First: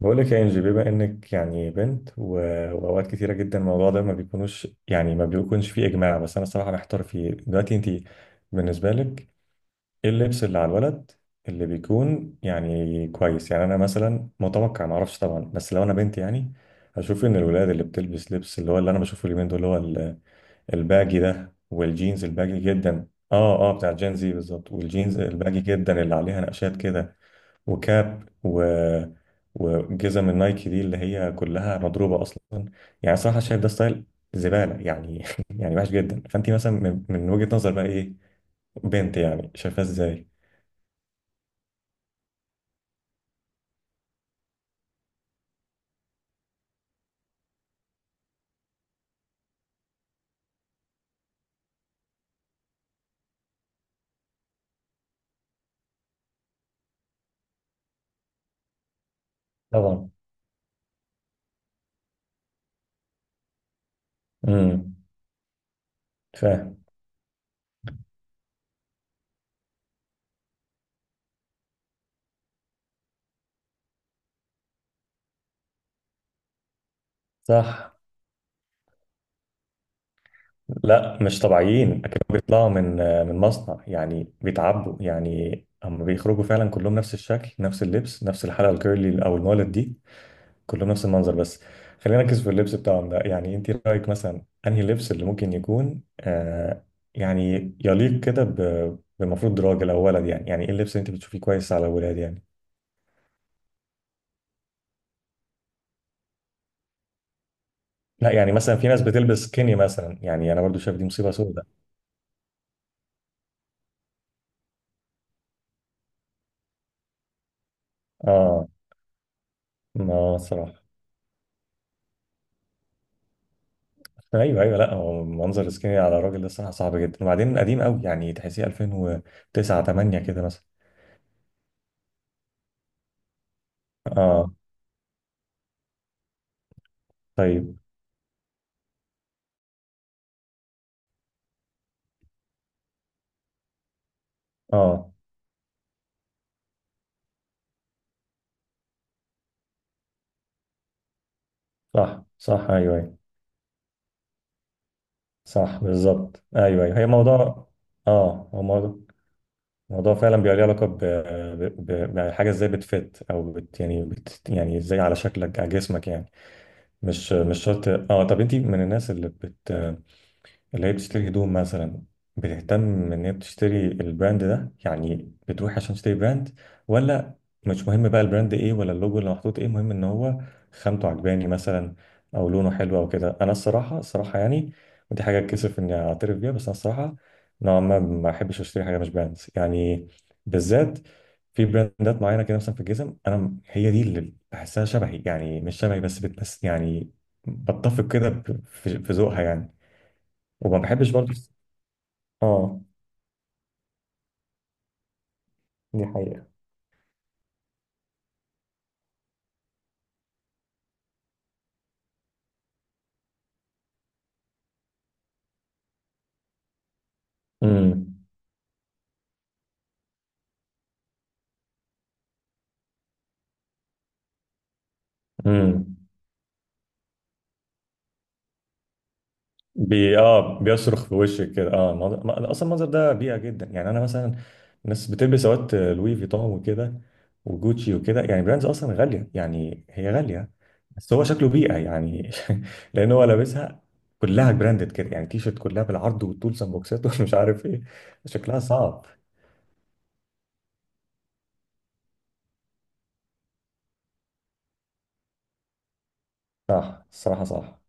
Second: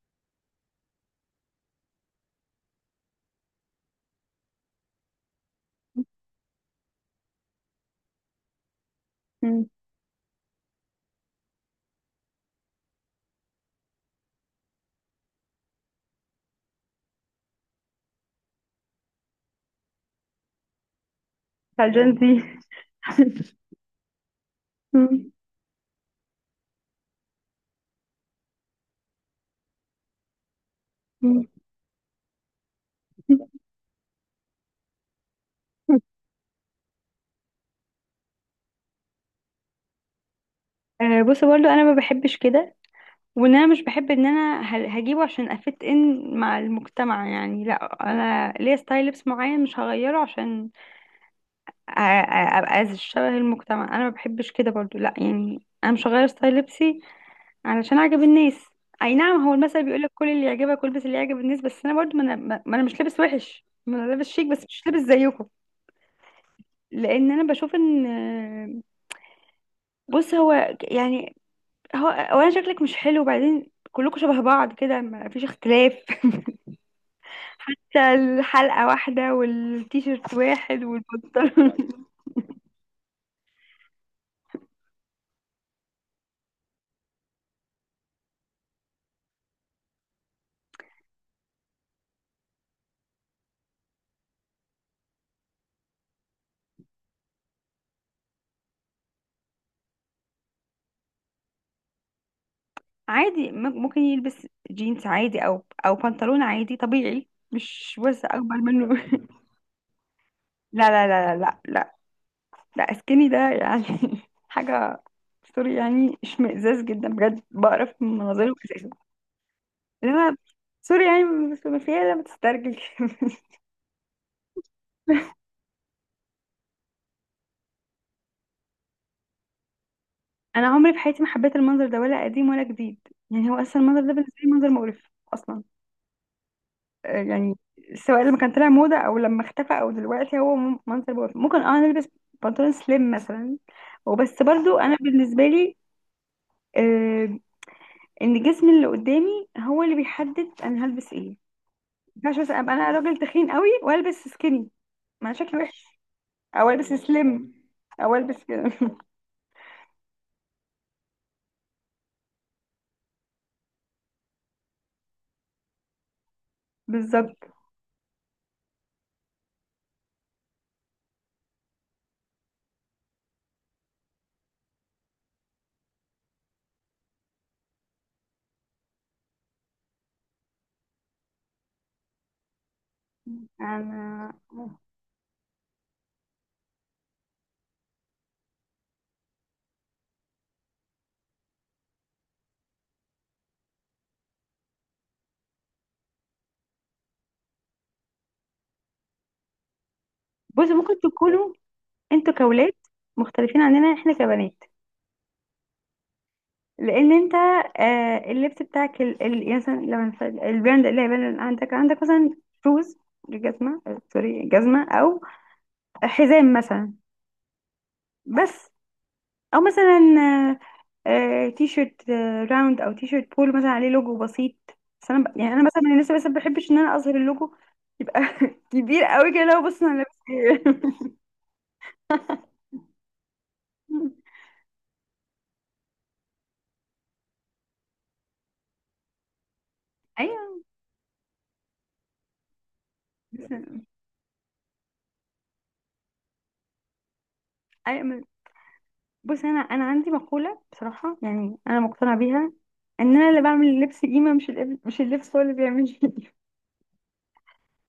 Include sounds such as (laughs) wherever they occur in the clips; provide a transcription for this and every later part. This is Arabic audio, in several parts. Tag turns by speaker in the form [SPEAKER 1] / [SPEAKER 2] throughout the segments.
[SPEAKER 1] بقول لك يا انجي، بما انك يعني بنت و- واوقات كتيره جدا الموضوع ده ما بيكونوش يعني ما بيكونش فيه اجماع، بس انا الصراحه محتار فيه دلوقتي. انت بالنسبه لك
[SPEAKER 2] مم.
[SPEAKER 1] ايه اللبس اللي على الولد اللي بيكون يعني كويس؟ يعني انا مثلا متوقع، ما اعرفش طبعا، بس لو انا بنت يعني هشوف ان الولاد اللي بتلبس لبس اللي هو اللي انا بشوفه اليومين دول اللي هو ال- الباجي ده والجينز
[SPEAKER 2] فالجنسي
[SPEAKER 1] الباجي جدا، اه اه
[SPEAKER 2] (laughs)
[SPEAKER 1] بتاع جين زي بالظبط، والجينز الباجي جدا اللي عليها نقشات كده وكاب و... وجزم النايكي دي اللي هي كلها مضروبه اصلا، يعني صراحه شايف ده ستايل زباله يعني (laughs) يعني وحش جدا. فانت مثلا من وجهه نظر بقى ايه؟ بنت يعني شايفاه ازاي؟
[SPEAKER 2] آه، بص برضو انا ما بحبش كده، وان انا مش بحب ان انا هجيبه عشان افت ان مع المجتمع. يعني لا، انا ليا ستايل لبس معين مش هغيره عشان أ- أ- ابقى شبه المجتمع. انا ما بحبش كده برضو، لا يعني انا مش هغير ستايل لبسي علشان اعجب الناس. اي نعم، هو المثل بيقول
[SPEAKER 1] طبعا.
[SPEAKER 2] لك كل اللي يعجبك والبس اللي يعجب الناس، بس انا برضو ما أنا مش لابس وحش، ما انا لابس شيك، بس مش
[SPEAKER 1] امم،
[SPEAKER 2] لابس زيكم.
[SPEAKER 1] فاهم.
[SPEAKER 2] لان انا بشوف ان بص هو يعني هو اولا شكلك مش حلو، وبعدين كلكم شبه بعض كده، ما فيش اختلاف. (laughs)
[SPEAKER 1] صح.
[SPEAKER 2] حتى الحلقة واحدة والتيشيرت واحد
[SPEAKER 1] لا مش
[SPEAKER 2] والبنطلون.
[SPEAKER 1] طبيعيين اكيد، بيطلعوا من من مصنع يعني بيتعبوا، يعني هم بيخرجوا فعلا كلهم نفس الشكل نفس اللبس نفس الحلقه الكيرلي او المولد دي، كلهم نفس المنظر. بس خلينا نركز في اللبس بتاعهم ده. يعني انت رايك مثلا انهي لبس اللي ممكن يكون يعني يليق كده ب- بمفروض راجل او ولد، يعني يعني ايه اللبس اللي انت بتشوفيه كويس على الولاد يعني؟
[SPEAKER 2] (laughs) عادي، ممكن يلبس جينز عادي او او بنطلون عادي طبيعي، مش واسع
[SPEAKER 1] لا، يعني
[SPEAKER 2] اكبر
[SPEAKER 1] مثلا في ناس
[SPEAKER 2] منه.
[SPEAKER 1] بتلبس سكيني مثلا، يعني انا
[SPEAKER 2] (laughs)
[SPEAKER 1] برضو
[SPEAKER 2] لا
[SPEAKER 1] شايف دي
[SPEAKER 2] لا
[SPEAKER 1] مصيبه
[SPEAKER 2] لا لا لا
[SPEAKER 1] سوداء.
[SPEAKER 2] لا، لا سكيني ده يعني (laughs) حاجة. سوري يعني، اشمئزاز جدا بجد، بقرف من مناظره
[SPEAKER 1] اه
[SPEAKER 2] اساسا. انما
[SPEAKER 1] ما صراحه.
[SPEAKER 2] سوري يعني، بس ما فيها لا، ما تسترجل. (laughs)
[SPEAKER 1] ايوه ايوه، لا هو منظر سكيني على الراجل ده الصراحه صعب جدا، وبعدين قديم قوي يعني تحسيه 2009 8 كده مثلا.
[SPEAKER 2] انا عمري في حياتي ما حبيت المنظر ده، ولا قديم ولا جديد. يعني هو اصلا المنظر ده بالنسبه لي
[SPEAKER 1] اه.
[SPEAKER 2] منظر مقرف اصلا. يعني
[SPEAKER 1] طيب.
[SPEAKER 2] سواء لما كان طلع موضه او لما اختفى او دلوقتي، هو منظر مقرف. ممكن اه نلبس بنطلون سليم مثلا، وبس. برضو انا
[SPEAKER 1] اه.
[SPEAKER 2] بالنسبه لي آه، ان جسمي اللي قدامي هو اللي بيحدد انا هلبس ايه. ما
[SPEAKER 1] صح
[SPEAKER 2] ينفعش مثلا
[SPEAKER 1] صح،
[SPEAKER 2] ابقى انا
[SPEAKER 1] ايوه ايوه.
[SPEAKER 2] راجل تخين قوي والبس سكيني، ما شكلي
[SPEAKER 1] صح
[SPEAKER 2] وحش،
[SPEAKER 1] بالظبط،
[SPEAKER 2] او
[SPEAKER 1] ايوه
[SPEAKER 2] البس
[SPEAKER 1] ايوه، هي
[SPEAKER 2] سليم
[SPEAKER 1] موضوع.
[SPEAKER 2] او البس
[SPEAKER 1] اه هو
[SPEAKER 2] كده.
[SPEAKER 1] موضوع،
[SPEAKER 2] (laughs)
[SPEAKER 1] موضوع فعلا بيبقى ليه علاقه ب... ب... ب... بحاجه، ازاي بتفت او بت... يعني بت... يعني ازاي على شكلك على جسمك يعني. مش
[SPEAKER 2] بالظبط.
[SPEAKER 1] مش شرط. اه طب انت من الناس اللي بت... اللي هي بتشتري هدوم مثلا، بتهتم ان هي بتشتري البراند ده، يعني بتروح عشان تشتري براند؟ ولا مش مهم بقى البراند ايه ولا اللوجو اللي محطوط ايه، مهم ان هو خامته عجباني مثلا او لونه حلو او كده؟ انا الصراحه
[SPEAKER 2] انا
[SPEAKER 1] الصراحه يعني ودي حاجه اتكسف اني اعترف بيها، بس انا الصراحه نوعا ما ما احبش اشتري حاجه مش براند يعني، بالذات في براندات معينه كده. مثلا في الجزم انا م- هي دي اللي بحسها شبهي، يعني مش شبهي بس بتمس يعني بتفق كده ب- في في ذوقها يعني.
[SPEAKER 2] بص
[SPEAKER 1] وما
[SPEAKER 2] ممكن
[SPEAKER 1] بحبش برضه.
[SPEAKER 2] تكونوا انتوا كولاد
[SPEAKER 1] اه.
[SPEAKER 2] مختلفين عننا احنا كبنات،
[SPEAKER 1] دي حقيقة.
[SPEAKER 2] لان انت اللبس بتاعك يعني مثلا لما البراند اللي هيبان عندك، عندك مثلا شوز، جزمه، آه، سوري، جزمه، او حزام مثلا،
[SPEAKER 1] امم.
[SPEAKER 2] بس، او مثلا آه تي شيرت راوند او تي شيرت بول مثلا عليه لوجو بسيط. بس انا يعني انا مثلا من
[SPEAKER 1] امم.
[SPEAKER 2] الناس اللي، بس ما بحبش ان انا اظهر اللوجو. يبقى (laughs) كبير قوي كده لو بص انا لابس
[SPEAKER 1] بي اه
[SPEAKER 2] ايه.
[SPEAKER 1] بيصرخ
[SPEAKER 2] (laughs)
[SPEAKER 1] في وشك كده، اه المنظر... ما- اصلا المنظر ده بيئة جدا، يعني انا مثلا الناس بتلبس سوات لوي فيتون وكده وجوتشي وكده، يعني براندز اصلا غالية، يعني هي غالية
[SPEAKER 2] ايوه.
[SPEAKER 1] بس هو شكله بيئة يعني (laughs) لان هو لابسها كلها براندد كده، يعني تيشرت كلها بالعرض والطول سان بوكسات (laughs) ومش عارف ايه،
[SPEAKER 2] أيوة،
[SPEAKER 1] شكلها صعب.
[SPEAKER 2] بص انا عندي مقوله بصراحه يعني انا مقتنعه بيها، ان انا اللي بعمل اللبس قيمه، مش اللبس، مش اللبس هو اللي بيعمل (laughs) لي قيمة.
[SPEAKER 1] صح الصراحة صح.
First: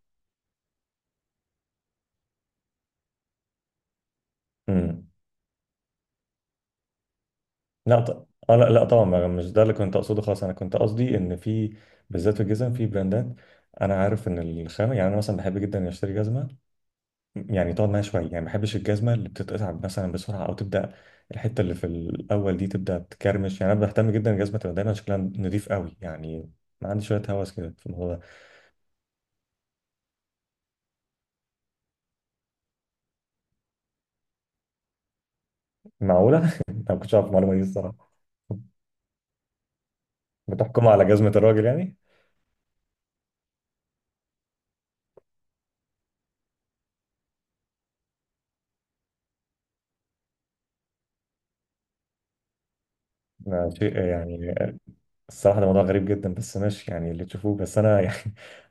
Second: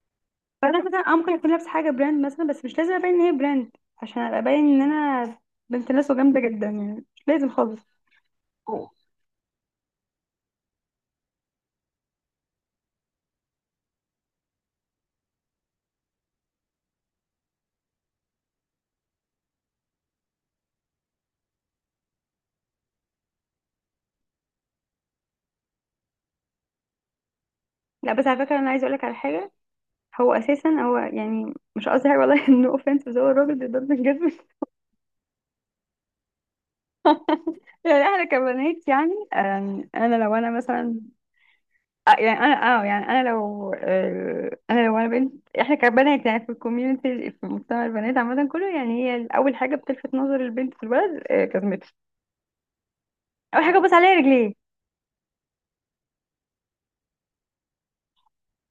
[SPEAKER 2] فانا مثلا آه ممكن اكون لابسه حاجه براند مثلا، بس مش لازم ابين ان هي براند عشان ابقى باين ان
[SPEAKER 1] امم.
[SPEAKER 2] انا بنت ناس وجامده جدا. يعني مش لازم خالص.
[SPEAKER 1] لا ط... اه لا لا طبعا،
[SPEAKER 2] أوه.
[SPEAKER 1] ما- مش ده اللي كنت اقصده خالص، انا كنت قصدي ان في بالذات في الجزم في براندات انا عارف ان الخامه، يعني انا مثلا بحب جدا اني اشتري جزمه يعني تقعد معايا شويه، يعني ما بحبش الجزمه اللي بتتقطع مثلا بسرعه او تبدا الحته اللي في الاول دي تبدا تكرمش. يعني انا بهتم جدا الجزمه تبقى دايما شكلها نضيف قوي، يعني ما عندي شويه هوس كده في
[SPEAKER 2] لا
[SPEAKER 1] الموضوع ده.
[SPEAKER 2] بس على فكره انا عايزه اقول لك على حاجه. هو اساسا، هو يعني مش قصدي حاجه والله (laughs) انه اوفنس، بس هو الراجل بيضرب الجزم. (laughs)
[SPEAKER 1] معقوله (laughs) انا ما كنتش اعرف المعلومه دي
[SPEAKER 2] يعني
[SPEAKER 1] الصراحه.
[SPEAKER 2] احنا كبنات يعني انا لو انا
[SPEAKER 1] بتحكم
[SPEAKER 2] مثلا،
[SPEAKER 1] على جزمه الراجل يعني.
[SPEAKER 2] آه، يعني انا اه يعني انا لو آه، انا لو انا بنت. احنا كبنات يعني في الكوميونتي، في مجتمع البنات عامه كله يعني هي اول حاجه بتلفت نظر البنت في البلد جزمتها. اول
[SPEAKER 1] ما
[SPEAKER 2] حاجه ببص
[SPEAKER 1] شيء
[SPEAKER 2] عليها رجليه.
[SPEAKER 1] يعني. الصراحة ده موضوع غريب جدا بس ماشي، يعني اللي تشوفوه. بس أنا (laughs) يعني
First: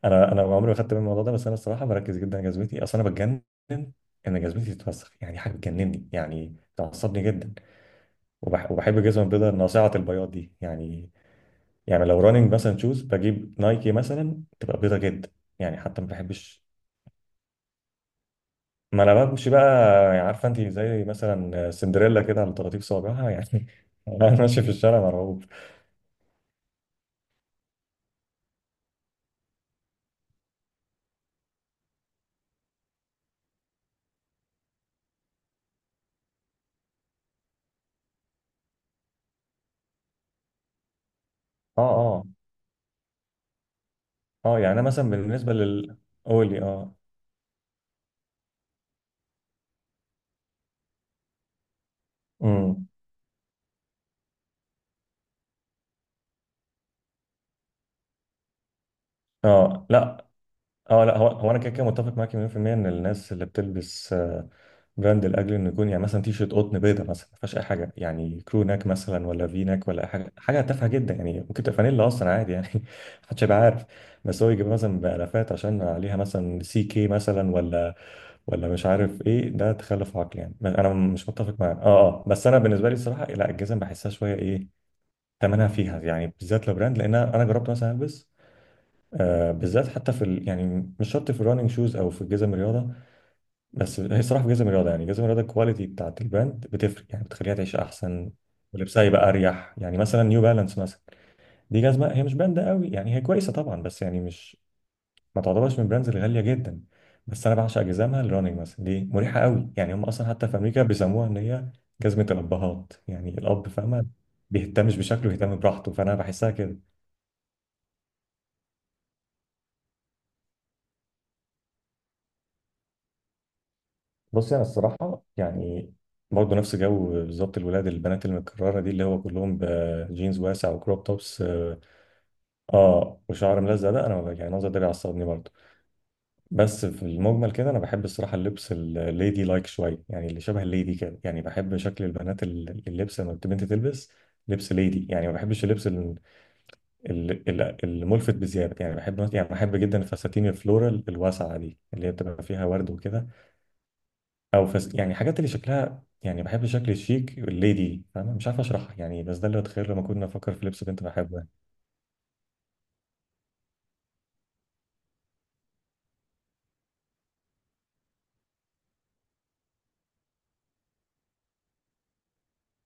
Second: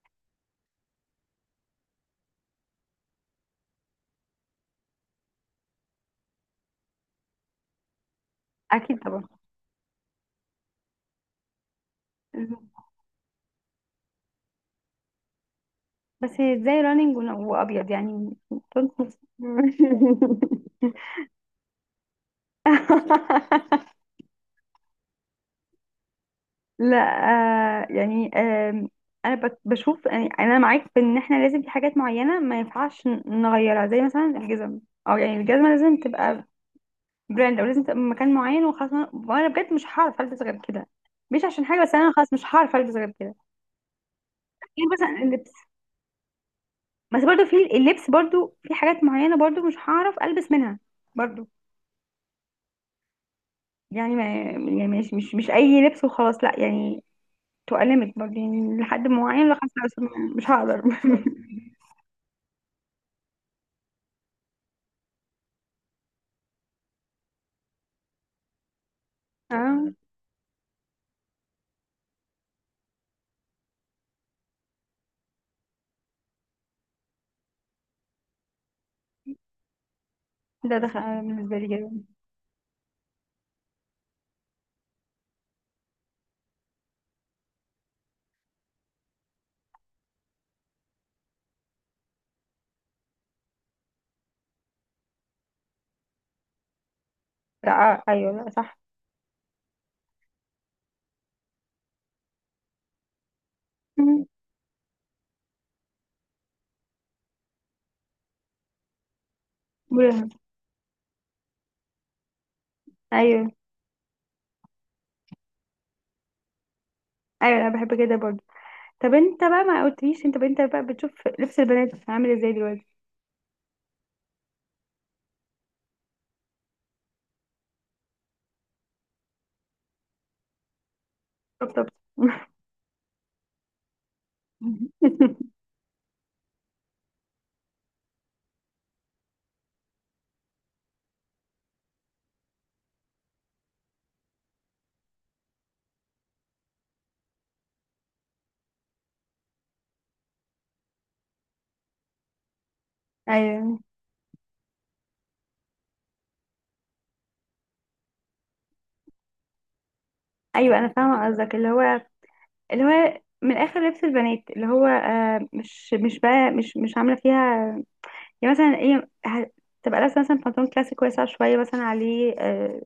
[SPEAKER 1] أنا عمري ما خدت بالي من الموضوع ده، بس أنا الصراحة بركز جدا على جزمتي، أصل أنا بتجنن إن جزمتي تتوسخ، يعني حاجة بتجنني يعني تعصبني جدا. وبحب
[SPEAKER 2] اكيد طبعا.
[SPEAKER 1] الجزمة البيضاء ناصعة البياض دي يعني. يعني لو راننج مثلا شوز بجيب نايكي مثلا تبقى بيضاء جدا يعني، حتى ما
[SPEAKER 2] بس هي
[SPEAKER 1] بحبش.
[SPEAKER 2] ازاي رانينج وابيض يعني؟
[SPEAKER 1] ما أنا بمشي بقى، يعني عارفة أنت زي
[SPEAKER 2] (laughs)
[SPEAKER 1] مثلا سندريلا كده على طراطيف صوابعها يعني (laughs) أنا ماشي في الشارع مرعوب.
[SPEAKER 2] لا آه يعني آم، انا بشوف، يعني انا معاك في ان احنا لازم في حاجات معينه ما ينفعش نغيرها زي مثلا الجزم، او يعني الجزمه لازم تبقى براند او لازم تبقى من مكان معين وخلاص. وأنا بجد مش هعرف البس غير كده، مش عشان
[SPEAKER 1] أه
[SPEAKER 2] حاجه، بس انا
[SPEAKER 1] أه.
[SPEAKER 2] خلاص مش هعرف البس غير كده.
[SPEAKER 1] أه يعني أنا
[SPEAKER 2] يعني
[SPEAKER 1] مثلا
[SPEAKER 2] مثلا اللبس،
[SPEAKER 1] بالنسبة لل... قولي أه.
[SPEAKER 2] بس برضو في اللبس برضو في حاجات معينه برضو مش هعرف البس منها برضو.
[SPEAKER 1] امم.
[SPEAKER 2] يعني ما يعني مش مش مش اي ليميت وخلاص، لا يعني تبقى ليميت برضو، يعني لحد معين، لو
[SPEAKER 1] اه
[SPEAKER 2] خلاص
[SPEAKER 1] لا.
[SPEAKER 2] مش هقدر. (laughs)
[SPEAKER 1] اه لا، هو انا كده كده متفق معاك 100% ان الناس اللي بتلبس براند لاجل انه يكون، يعني مثلا تي شيرت قطن بيضه مثلا ما فيهاش اي حاجه، يعني كرو ناك مثلا ولا في ناك
[SPEAKER 2] اه
[SPEAKER 1] ولا اي حاجه، حاجه تافهه جدا يعني، ممكن تبقى فانيلا اصلا عادي يعني (laughs) محدش هيبقى عارف. بس هو يجيب مثلا بالافات عشان عليها مثلا سي كي مثلا، ولا ولا مش عارف ايه، ده تخلف عقلي يعني،
[SPEAKER 2] ده
[SPEAKER 1] انا
[SPEAKER 2] دخل
[SPEAKER 1] مش متفق
[SPEAKER 2] بالنسبه لي
[SPEAKER 1] معاه
[SPEAKER 2] كده.
[SPEAKER 1] اه اه. بس انا بالنسبه لي الصراحه لا الجزم بحسها شويه ايه، ثمنها فيها يعني بالذات لو براند، لان انا جربت مثلا البس بالذات حتى في ال... يعني مش شرط في الراننج شوز او في جزم الرياضه. بس هي الصراحه في جزم الرياضه، يعني جزم الرياضه الكواليتي بتاعت البراند بتفرق يعني بتخليها تعيش
[SPEAKER 2] لا آه، ايوه،
[SPEAKER 1] احسن
[SPEAKER 2] لا صح.
[SPEAKER 1] ولبسها يبقى اريح. يعني مثلا نيو بالانس مثلا دي جزمه هي مش براند قوي يعني، هي كويسه طبعا
[SPEAKER 2] (laughs)
[SPEAKER 1] بس يعني
[SPEAKER 2] مم.
[SPEAKER 1] مش ما تعتبرش من البراندز الغاليه جدا، بس انا بعشق جزامها الراننج مثلا دي مريحه قوي يعني. هم اصلا
[SPEAKER 2] مريحة.
[SPEAKER 1] حتى في امريكا بيسموها ان هي جزمه الابهات، يعني
[SPEAKER 2] ايوه
[SPEAKER 1] الاب فاهمه، بيهتمش بشكله يهتم براحته، فانا بحسها كده.
[SPEAKER 2] ايوه، انا بحب كده برضو. طب انت بقى ما قلتليش، انت انت بقى بتشوف لبس البنات عامل ازاي دلوقتي؟
[SPEAKER 1] بص انا الصراحه يعني برضه نفس جو بالظبط الولاد، البنات المتكرره دي اللي هو كلهم بجينز واسع وكروب توبس اه،
[SPEAKER 2] طبطبت.
[SPEAKER 1] وشعر ملزق ده، انا يعني المنظر ده بيعصبني
[SPEAKER 2] (laughs)
[SPEAKER 1] برضه. بس في المجمل كده انا بحب الصراحه اللبس الليدي لايك شويه، يعني اللي شبه الليدي كده، يعني بحب شكل البنات ال- اللبس لما البنت تلبس لبس ليدي، يعني ما بحبش اللبس ال- ال- ال- الملفت بزياده. يعني بحب، يعني بحب جدا الفساتين الفلورال الواسعه دي اللي هي بتبقى فيها ورد وكده،
[SPEAKER 2] ايوه
[SPEAKER 1] او فس يعني حاجات اللي شكلها يعني، بحب الشكل الشيك الليدي، فاهم؟ مش عارف اشرحها يعني، بس ده اللي اتخيل لما كنا افكر في
[SPEAKER 2] ايوه،
[SPEAKER 1] لبس
[SPEAKER 2] انا
[SPEAKER 1] بنت
[SPEAKER 2] فاهمه
[SPEAKER 1] بحبه يعني.
[SPEAKER 2] قصدك، اللي هو اللي هو من الاخر لبس البنات اللي هو آه، مش مش بقى مش مش عامله فيها. يعني مثلا ايه، تبقى لابسه مثلا بنطلون كلاسيك واسع شويه، مثلا عليه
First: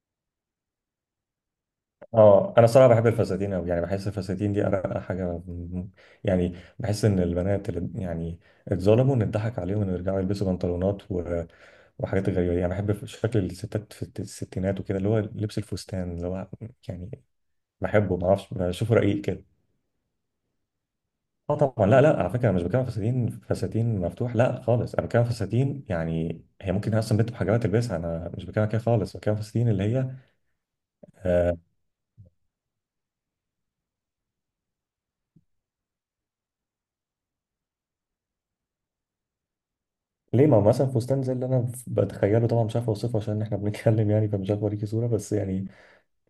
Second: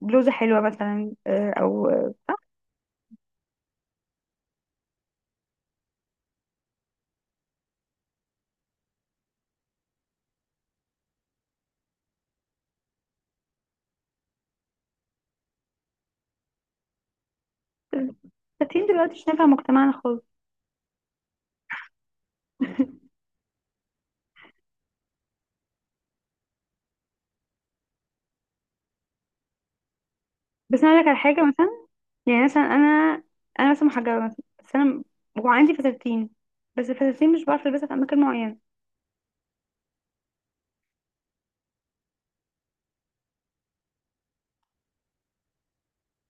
[SPEAKER 2] بلوزه حلوه مثلا، آه او آه، صح.
[SPEAKER 1] اه انا صراحه بحب الفساتين قوي، يعني بحس الفساتين دي ارقى حاجه م- يعني بحس ان البنات اللي يعني اتظلموا ان اتضحك عليهم ان يرجعوا يلبسوا بنطلونات و... وحاجات غريبه دي. يعني بحب شكل الستات في الت- الستينات وكده، اللي هو لبس الفستان اللي هو يعني بحبه، ما اعرفش
[SPEAKER 2] فاتين
[SPEAKER 1] بشوفه
[SPEAKER 2] دلوقتي
[SPEAKER 1] رقيق
[SPEAKER 2] مش
[SPEAKER 1] كده.
[SPEAKER 2] نافع مجتمعنا خالص.
[SPEAKER 1] اه طبعا، لا لا على فكره انا مش بتكلم فساتين فساتين مفتوح لا خالص، انا بتكلم فساتين يعني هي ممكن اصلا بنت بحجابات تلبسها، انا مش بتكلم كده خالص، بتكلم فساتين اللي هي
[SPEAKER 2] بس انا اقول لك على حاجه
[SPEAKER 1] آه
[SPEAKER 2] مثلا، يعني مثلا انا، انا مثلا محجبه مثلا، بس انا وعندي فساتين، بس الفساتين مش بعرف البسها في اماكن معينه.
[SPEAKER 1] ليه. ما هو مثلا فستان زي اللي انا بتخيله، طبعا مش عارف اوصفه عشان احنا بنتكلم يعني، فمش عارف اوريكي صوره بس يعني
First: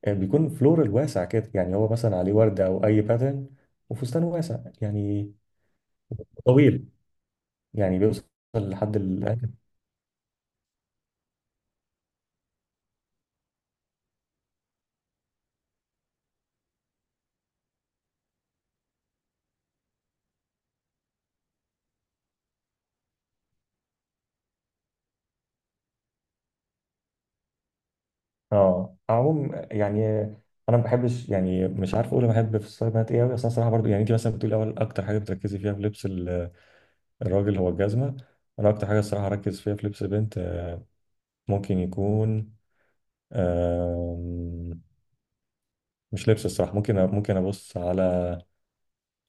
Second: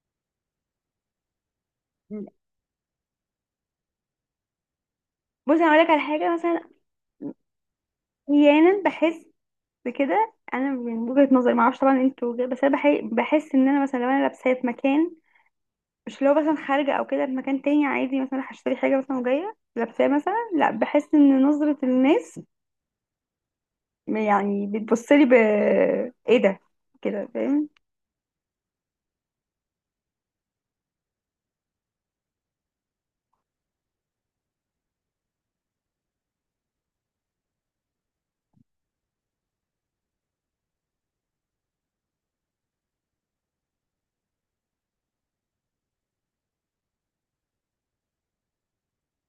[SPEAKER 1] بيكون فلورال واسع كده، يعني هو مثلا عليه ورده او اي باترن، وفستان واسع يعني
[SPEAKER 2] بصي انا اقول لك على حاجه مثلا،
[SPEAKER 1] طويل يعني بيوصل
[SPEAKER 2] احيانا
[SPEAKER 1] لحد
[SPEAKER 2] بحس
[SPEAKER 1] الأنكل.
[SPEAKER 2] بكده. انا من وجهة نظري، معرفش طبعا انتوا وجهة، بس انا بحس ان انا مثلا لو انا لابساه في مكان، مش لو مثلا خارجه او كده في مكان تاني عادي مثلا، هشتري حاجه مثلا وجايه لابساه مثلا، لا بحس ان نظره الناس يعني بتبص لي ب، ايه ده، كده فاهم؟
[SPEAKER 1] اه عموم يعني انا ما بحبش، يعني مش عارف اقول أنا بحب في الستايل بنات ايه قوي. اصل انا صراحه برضو، يعني انت مثلا بتقولي اول اكتر حاجه بتركزي فيها في لبس ال- الراجل هو الجزمه، انا اكتر حاجه الصراحه اركز فيها في لبس البنت ممكن يكون آم، مش لبس الصراحه، ممكن أ- ممكن ابص على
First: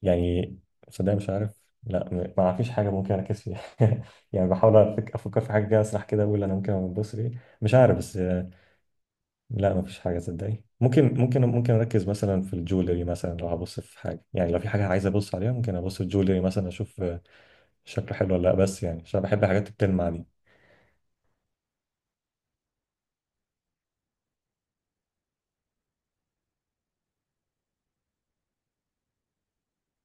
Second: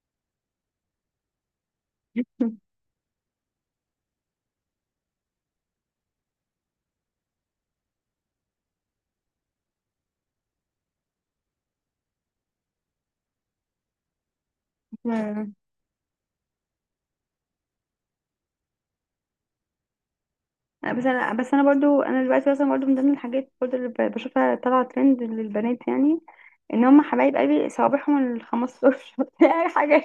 [SPEAKER 1] يعني صدق مش عارف، لا م- ما فيش
[SPEAKER 2] (laughs)
[SPEAKER 1] حاجه ممكن اركز فيها (laughs) يعني بحاول أفك- افكر في حاجه كده اسرح كده اقول انا ممكن ابص في إيه. مش عارف. بس لا مفيش حاجة صدقني، ممكن أركز مثلا في الجولري مثلا، لو هبص في حاجة، يعني لو في حاجة عايز أبص عليها
[SPEAKER 2] مم.
[SPEAKER 1] ممكن أبص في الجولري مثلا أشوف شكله حلو ولا لأ، بس يعني عشان بحب الحاجات التلمع دي.
[SPEAKER 2] بس انا بس انا برضو انا دلوقتي مثلا برضو من ضمن الحاجات برضو اللي بشوفها طالعه ترند للبنات يعني، ان هم حبايب قلبي صوابعهم ال 15 يعني. (laughs) حاجه،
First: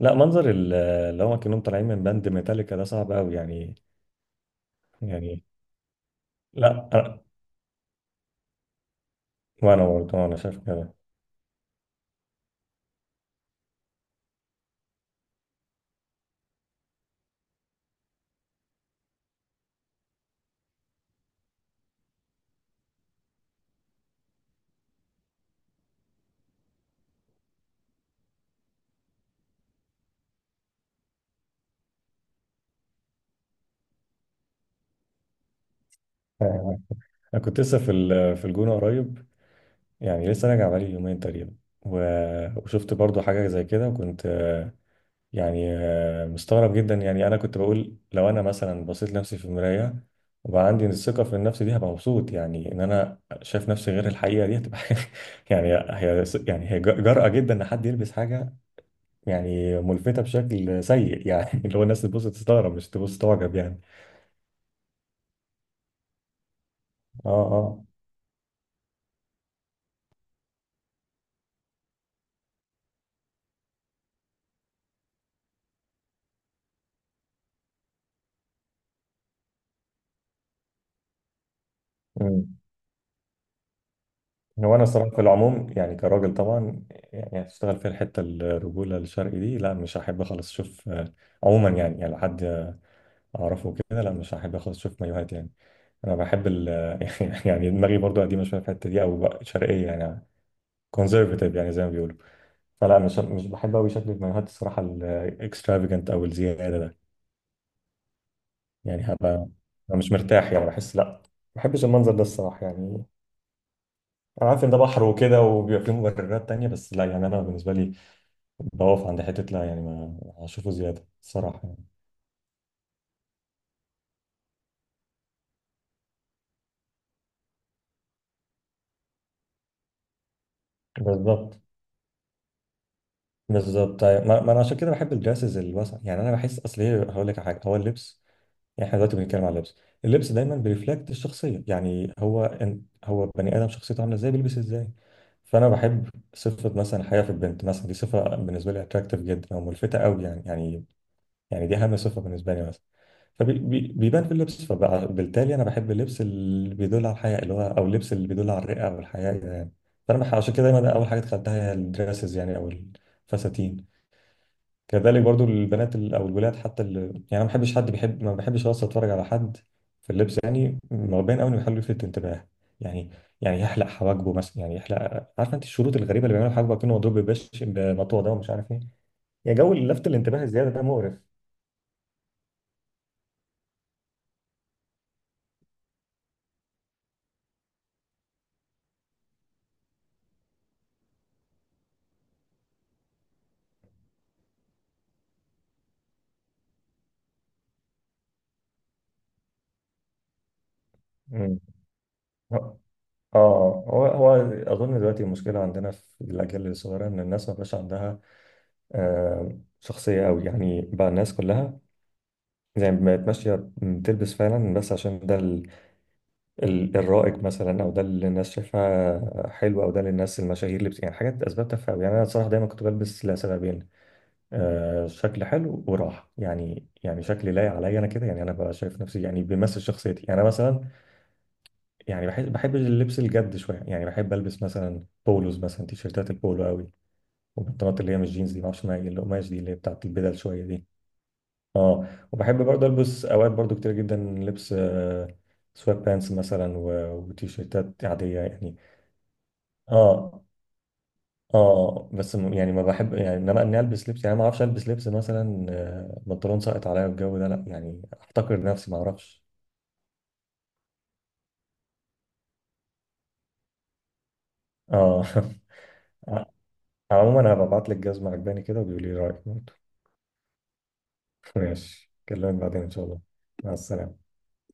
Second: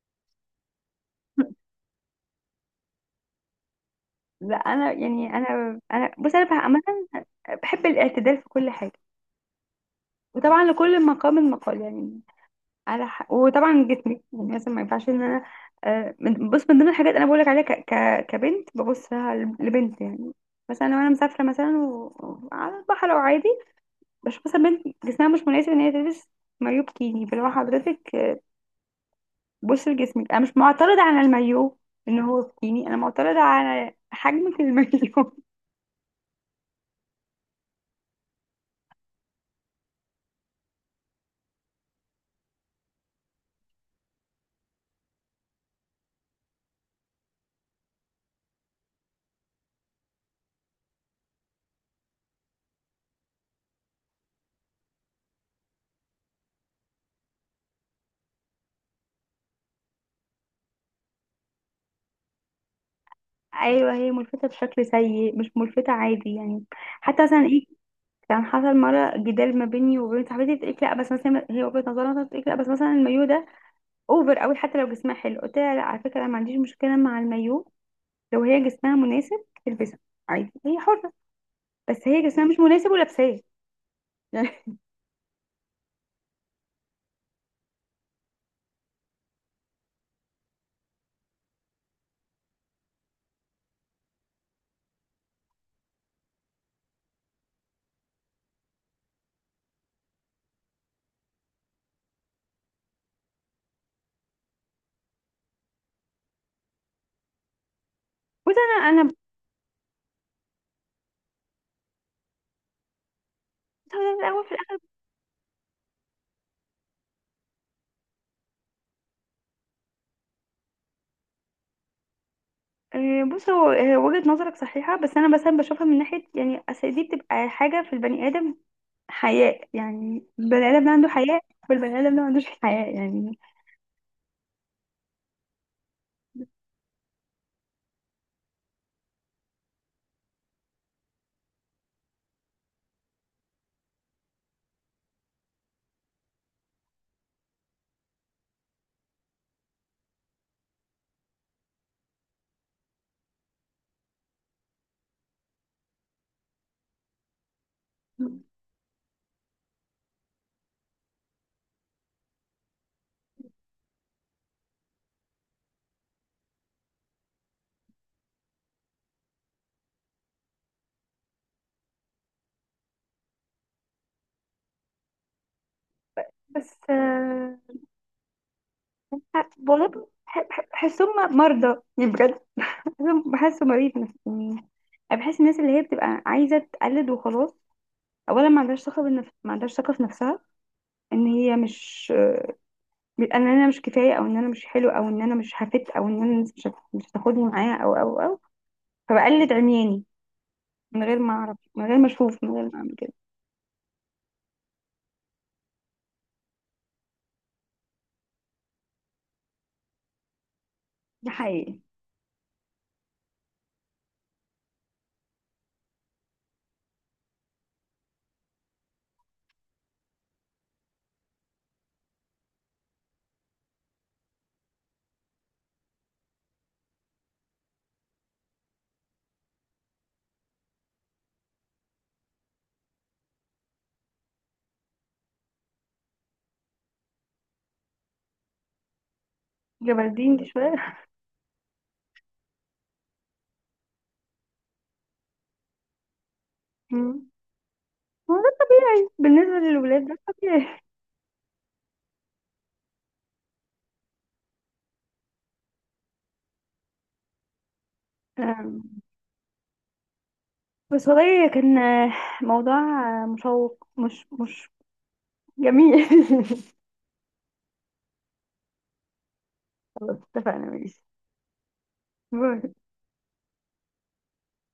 [SPEAKER 1] لا منظر ال- اللي هو كأنهم طالعين من باند ميتاليكا ده صعب أوي يعني.
[SPEAKER 2] لا انا يعني
[SPEAKER 1] يعني
[SPEAKER 2] انا بص، انا بقى
[SPEAKER 1] لا أنا،
[SPEAKER 2] بحب الاعتدال في كل حاجة،
[SPEAKER 1] وأنا برضه أنا شايف
[SPEAKER 2] وطبعا
[SPEAKER 1] كده.
[SPEAKER 2] لكل مقام مقال يعني، على وطبعا جسمي يعني مثلا ما ينفعش ان انا بص، من ضمن الحاجات انا بقولك عليها كبنت ببص لها لبنت يعني. مثلا لو انا مسافرة مثلا و، على البحر او عادي، بشوف مثلا بنت جسمها مش مناسب ان هي تلبس مايو بكيني. فلو حضرتك بص لجسمك، انا مش معترضة على المايو ان هو بكيني، انا معترضة على حجمك المايو. (laughs)
[SPEAKER 1] أنا كنت لسه في ال- في الجونة قريب، يعني لسه راجع بقالي يومين تقريبا، و- وشفت برضه حاجة زي كده وكنت يعني مستغرب جدا. يعني انا كنت بقول لو انا مثلا بصيت لنفسي في المرايه وبقى عندي الثقه في النفس دي هبقى مبسوط يعني ان انا شايف نفسي غير الحقيقه، دي هتبقى (laughs) يعني هي، يعني هي جرأة جدا ان حد يلبس حاجه يعني ملفته بشكل سيء يعني (laughs) اللي هو الناس تبص تستغرب مش تبص تعجب يعني.
[SPEAKER 2] ايوه، هي ملفتة بشكل سيء، مش ملفتة عادي يعني. حتى
[SPEAKER 1] اه
[SPEAKER 2] مثلا ايه،
[SPEAKER 1] اه.
[SPEAKER 2] كان حصل مرة جدال ما بيني وبين صاحبتي، بتقولي لا، بس مثلا هي وجهة نظرها مثلا بتقولي لا، بس مثلا المايو ده اوفر قوي حتى لو جسمها حلو. قلت لها لا على فكرة، انا ما عنديش مشكلة مع المايو لو هي جسمها مناسب تلبسه، عادي هي حرة، بس هي جسمها
[SPEAKER 1] أمم.
[SPEAKER 2] مش مناسب ولابساه يعني.
[SPEAKER 1] هو انا الصراحه في العموم يعني كراجل طبعا، يعني هتشتغل في الحته الرجوله الشرقي دي، لا مش هحب خالص اشوف عموما يعني، يعني لو حد اعرفه كده لا مش هحب خالص اشوف مايوهات يعني. انا بحب ال (laughs) يعني دماغي برضو قديمه شويه في الحته دي او بقى شرقيه يعني، كونزرفاتيف يعني زي ما بيقولوا، فلا مش بحب قوي شكل المايوهات الصراحه الاكسترافيجنت او الزياده ده،
[SPEAKER 2] (laughs) بص انا
[SPEAKER 1] يعني
[SPEAKER 2] بص،
[SPEAKER 1] هبقى أنا مش مرتاح يعني، بحس لا ما بحبش المنظر ده الصراحه يعني.
[SPEAKER 2] هو ده في الاول
[SPEAKER 1] انا
[SPEAKER 2] في
[SPEAKER 1] عارف ان ده
[SPEAKER 2] الاخر.
[SPEAKER 1] بحر وكده وبيبقى فيه مبررات تانية، بس لا يعني انا بالنسبه لي بقف عند حته، لا يعني ما هشوفه زياده الصراحه يعني.
[SPEAKER 2] آه، بص هو آه، وجهة نظرك صحيحة، بس انا مثلا بشوفها من ناحية يعني، اصل دي بتبقى حاجة في البني ادم، حياء. يعني البني ادم ده عنده حياء
[SPEAKER 1] بالظبط.
[SPEAKER 2] والبني ادم ده ما عندوش حياء يعني.
[SPEAKER 1] بالظبط. طيب ما انا عشان كده بحب الدراسز الواسعه يعني، انا بحس اصل ايه، هقول لك على حاجه. هو اللبس، يعني احنا دلوقتي بنتكلم على اللبس، اللبس دايما بيرفلكت الشخصيه، يعني هو إن هو بني ادم شخصيته عامله ازاي بيلبس ازاي. فانا بحب صفه مثلا حياه في البنت مثلا، دي صفه بالنسبه لي اتراكتيف جدا او ملفته قوي يعني، يعني يعني دي اهم صفه بالنسبه لي مثلا، فبيبان في اللبس، فبالتالي انا بحب اللبس اللي بيدل على الحياه، اللي هو او اللبس اللي بيدل على الرئه او الحياه يعني. فانا بح- عشان كده دايما اول حاجه دخلتها هي الدراسز يعني، او الفساتين. كذلك برضو البنات ال- او الولاد حتى ال... يعني انا ما بحبش حد بيحب، ما بحبش اصلا اتفرج على حد في اللبس يعني مبين قوي انه يحاول يلفت انتباه. يعني يعني يحلق حواجبه مثلا، يعني يحلق، عارفه انت الشروط الغريبه اللي بيعملوا حواجبه
[SPEAKER 2] بس
[SPEAKER 1] كانه مضروب ببش بمطوه ده ومش عارف ايه. يا جو
[SPEAKER 2] والله
[SPEAKER 1] لفت الانتباه الزياده ده مقرف.
[SPEAKER 2] بحسهم مرضى يعني بجد، بحسهم، بحسه مريض نفسي يعني. أنا بحس الناس اللي هي بتبقى عايزة تقلد وخلاص، أولا ما عندهاش ثقة بالنفس، ما عندهاش ثقة في نفسها، إن هي مش، إن أنا مش كفاية، أو إن أنا مش حلو، أو إن أنا مش هفت، أو إن أنا الناس مش هتاخدني معايا، أو أو أو، فبقلد عمياني من غير ما أعرف،
[SPEAKER 1] امم.
[SPEAKER 2] من غير ما أشوف، من غير ما
[SPEAKER 1] اه.
[SPEAKER 2] أعمل كده.
[SPEAKER 1] هو هو اظن دلوقتي المشكله عندنا في الاجيال الصغيره ان الناس ما بقاش عندها آه شخصيه قوي يعني، بقى
[SPEAKER 2] دي
[SPEAKER 1] الناس كلها
[SPEAKER 2] حقيقي.
[SPEAKER 1] زي ما بقت ماشيه بتلبس فعلا بس عشان ده ال- الرائج مثلا، او ده اللي الناس شايفاه حلو، او ده اللي الناس المشاهير اللي بت... يعني حاجات اسباب تافهه أوي. يعني انا صراحه دايما كنت بلبس لسببين، آه شكل حلو وراحه، يعني يعني شكلي لايق عليا انا كده يعني، انا ببقى شايف نفسي يعني بيمثل شخصيتي. يعني انا مثلا يعني بحب اللبس الجد شويه، يعني بحب البس مثلا بولوز مثلا، تيشيرتات البولو قوي، والبنطلونات اللي هي مش جينز دي، معرفش ما هي القماش دي اللي هي بتاعت
[SPEAKER 2] جبردين
[SPEAKER 1] البدل
[SPEAKER 2] دي
[SPEAKER 1] شويه دي،
[SPEAKER 2] شوية.
[SPEAKER 1] اه. وبحب برضه البس اوقات برضه كتير جدا لبس سوات بانس مثلا،
[SPEAKER 2] (laughs)
[SPEAKER 1] و-
[SPEAKER 2] مم.
[SPEAKER 1] وتيشيرتات عاديه يعني.
[SPEAKER 2] بالنسبة للولاد ده
[SPEAKER 1] اه
[SPEAKER 2] طبيعي.
[SPEAKER 1] اه، بس م- يعني ما بحب، يعني انما اني البس لبس يعني ما اعرفش البس لبس مثلا بنطلون ساقط عليا والجو ده، لا يعني احتقر نفسي ما
[SPEAKER 2] (laughs)
[SPEAKER 1] اعرفش.
[SPEAKER 2] بس والله كان موضوع مشوق، مش مش
[SPEAKER 1] اه
[SPEAKER 2] جميل.
[SPEAKER 1] (laughs)
[SPEAKER 2] (laughs)
[SPEAKER 1] عموما انا ببعت لك جزمه عجباني كده وبيقولي لي رايك برضه.
[SPEAKER 2] خلاص، اتفقنا، ماشي.
[SPEAKER 1] (laughs) ماشي، كلمك
[SPEAKER 2] باي.
[SPEAKER 1] بعدين ان شاء الله. مع السلامه.